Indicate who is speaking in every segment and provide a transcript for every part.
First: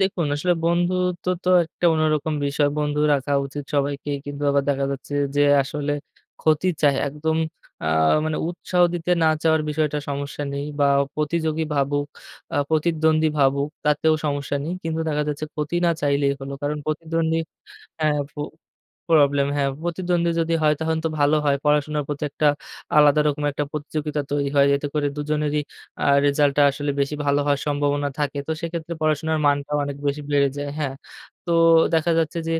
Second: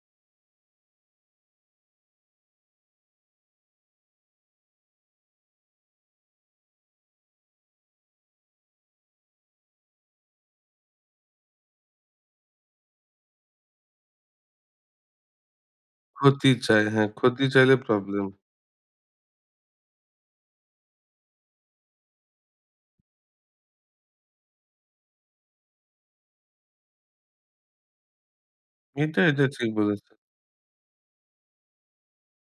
Speaker 1: দেখুন, আসলে বন্ধুত্ব তো একটা অন্যরকম বিষয়। বন্ধু রাখা উচিত সবাইকেই কিন্তু আবার দেখা যাচ্ছে যে আসলে ক্ষতি চায় একদম আ মানে উৎসাহ দিতে না চাওয়ার বিষয়টা সমস্যা নেই বা প্রতিযোগী ভাবুক আ প্রতিদ্বন্দ্বী ভাবুক তাতেও সমস্যা নেই কিন্তু দেখা যাচ্ছে, ক্ষতি না চাইলেই হল।
Speaker 2: ক্ষতি
Speaker 1: কারণ
Speaker 2: চায়, হ্যাঁ
Speaker 1: প্রতিদ্বন্দ্বী
Speaker 2: ক্ষতি চাইলে
Speaker 1: হ্যাঁ
Speaker 2: প্রবলেম।
Speaker 1: ফু প্রবলেম হ্যাঁ। প্রতিদ্বন্দ্বী যদি হয় তাহলে তো ভালো হয়। পড়াশোনার প্রতি একটা আলাদা রকম একটা প্রতিযোগিতা তৈরি হয়। এতে করে দুজনেরই আ রেসাল্টটা আসলে বেশি ভালো হওয়ার সম্ভাবনা থাকে। তো সেক্ষেত্রে
Speaker 2: এটা,
Speaker 1: পড়াশোনার
Speaker 2: এটা, ঠিক
Speaker 1: মানটাও অনেক
Speaker 2: বলেছেন।
Speaker 1: বেশি বেড়ে যায়। হ্যাঁ। তো দেখা যাচ্ছে যে,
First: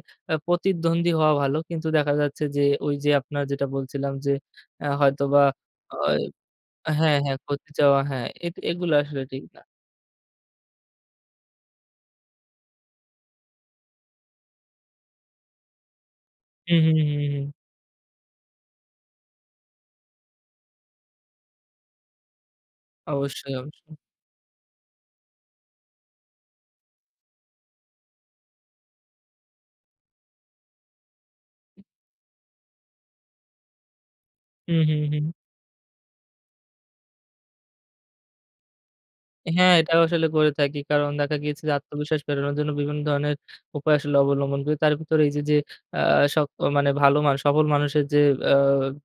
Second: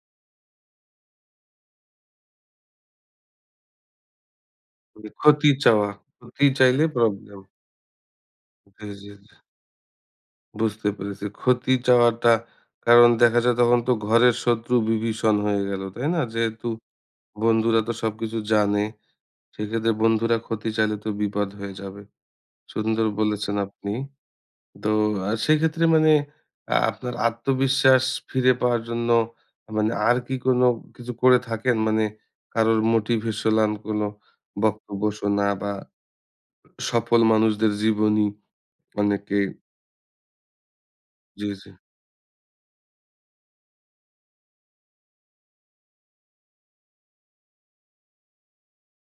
Speaker 1: প্রতিদ্বন্দ্বী হওয়া ভালো। কিন্তু দেখা যাচ্ছে যে, ওই যে আপনার যেটা বলছিলাম যে, এ
Speaker 2: [unintelligible]
Speaker 1: হয়তোবা
Speaker 2: ক্ষতি চাওয়া।
Speaker 1: ওয়
Speaker 2: ক্ষতি চাইলে
Speaker 1: হ্যাঁ, হ্যাঁ,
Speaker 2: প্রবলেম।
Speaker 1: ক্ষতি চাওয়া হ্যাঁ এ
Speaker 2: জি,
Speaker 1: এগুলো
Speaker 2: জি।
Speaker 1: আসলে ঠিক না।
Speaker 2: বুঝতে পেরেছি। ক্ষতি চাওয়াটা কারণ দেখা যায় তখন তো ঘরের শত্রু বিভীষণ হয়ে গেল। তাই না? যেহেতু
Speaker 1: হু, হু, হু। হুম।
Speaker 2: বন্ধুরা তো সবকিছু জানে। সেক্ষেত্রে বন্ধুরা ক্ষতি চাইলে তো বিপদ হয়ে যাবে। সুন্দর
Speaker 1: অবশ্যই,
Speaker 2: বলেছেন আপনি।
Speaker 1: অবশ্যই।
Speaker 2: তো আ সেক্ষেত্রে মানে আ আপনার আত্মবিশ্বাস ফিরে পাওয়ার জন্য মানে আর কি কোন কিছু করে থাকেন? মানে কারোর মোটিভেশনাল কোন
Speaker 1: হু, হু।
Speaker 2: বক্তব্য
Speaker 1: হুম।
Speaker 2: শোনা বা সফল মানুষদের জীবনী অনেকেই
Speaker 1: হ্যাঁ এটাও আসলে করে থাকি। কারণ দেখা
Speaker 2: জি,
Speaker 1: গিয়েছে
Speaker 2: জি।
Speaker 1: যে আত্মবিশ্বাস ফেরানোর জন্য বিভিন্ন ধরনের উপায় আসলে অবলম্বন করি। তার ভেতরে এইযে যে, আ সক মানে ভালো মানুষ সফল মানুষের যে আ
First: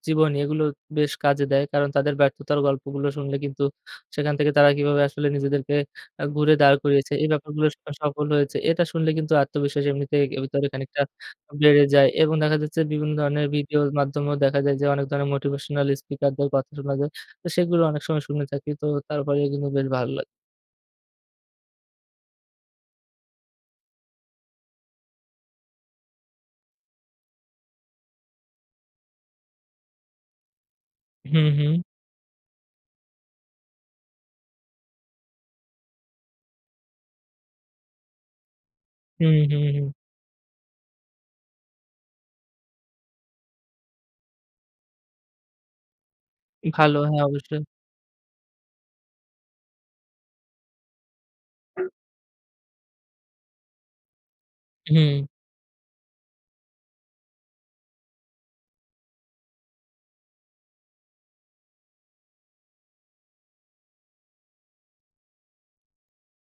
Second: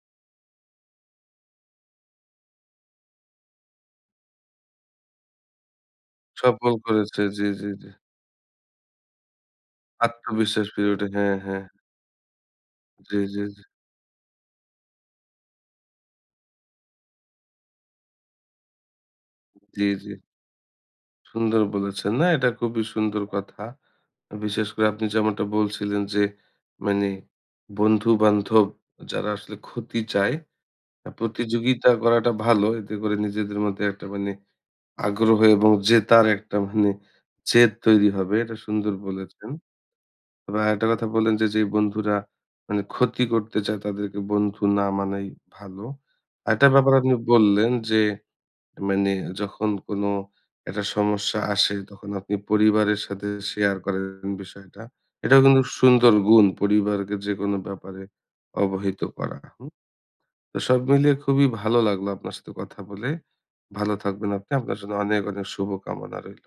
Speaker 1: জীবনী এগুলো বেশ কাজে দেয়। কারণ তাদের ব্যর্থতার গল্পগুলো শুনলে কিন্তু, সেখান থেকে তারা কিভাবে আসলে নিজেদেরকে ঘুরে
Speaker 2: সফল
Speaker 1: দাঁড় করিয়েছে।
Speaker 2: করেছে।
Speaker 1: এই
Speaker 2: জি,
Speaker 1: ব্যাপারগুলো
Speaker 2: জি,
Speaker 1: স
Speaker 2: জি।
Speaker 1: সফল হয়েছে। এটা শুনলে কিন্তু আত্মবিশ্বাস এমনিতে এ
Speaker 2: আত্মবিশ্বাস
Speaker 1: ভিতরে
Speaker 2: ফিরে
Speaker 1: খানিকটা
Speaker 2: ওঠে। হ্যাঁ, হ্যাঁ।
Speaker 1: বেড়ে যায়। এবং দেখা যাচ্ছে বিভিন্ন
Speaker 2: জি, জি,
Speaker 1: ধরনের
Speaker 2: জি।
Speaker 1: ভিডিওর মাধ্যমেও দেখা যায় যে, অনেক ধরনের motivational speaker দের কথা শোনা যায়। তো সেগুলো অনেক সময় শুনে থাকি। তো তারপরে কিন্তু
Speaker 2: জি,
Speaker 1: বেশ
Speaker 2: জি।
Speaker 1: ভালো লাগ
Speaker 2: সুন্দর বলেছেন। না এটা খুবই সুন্দর কথা। বিশেষ করে আপনি যেমনটা বলছিলেন যে মানে বন্ধু-বান্ধব যারা আসলে ক্ষতি চায়
Speaker 1: হু, হু।
Speaker 2: প্রতিযোগিতা করাটা ভালো। এতে করে নিজেদের মধ্যে একটা মানে আগ্রহ এবং জেতার একটা মানে জেদ তৈরি হবে। এটা সুন্দর
Speaker 1: হু,
Speaker 2: বলেছেন।
Speaker 1: হু। হুম।
Speaker 2: তবে আরেকটা কথা বললেন যে, যে, বন্ধুরা মানে ক্ষতি করতে চায় তাদেরকে বন্ধু না মানাই ভালো। আর একটা ব্যাপার
Speaker 1: ভালো।
Speaker 2: আপনি
Speaker 1: হ্যাঁ অবশ্যই।
Speaker 2: বললেন যে, মানে যখন কোন একটা সমস্যা আসে তখন আপনি পরিবারের সাথে শেয়ার করেন বিষয়টা।
Speaker 1: হু।
Speaker 2: এটাও কিন্তু সুন্দর গুণ পরিবারকে যেকোন ব্যাপারে অবহিত করা হুম? তো সব মিলিয়ে খুবই ভালো লাগলো আপনার সাথে কথা বলে। ভালো থাকবেন আপনি, আপনার জন্য অনেক, অনেক, শুভ কামনা রইলো।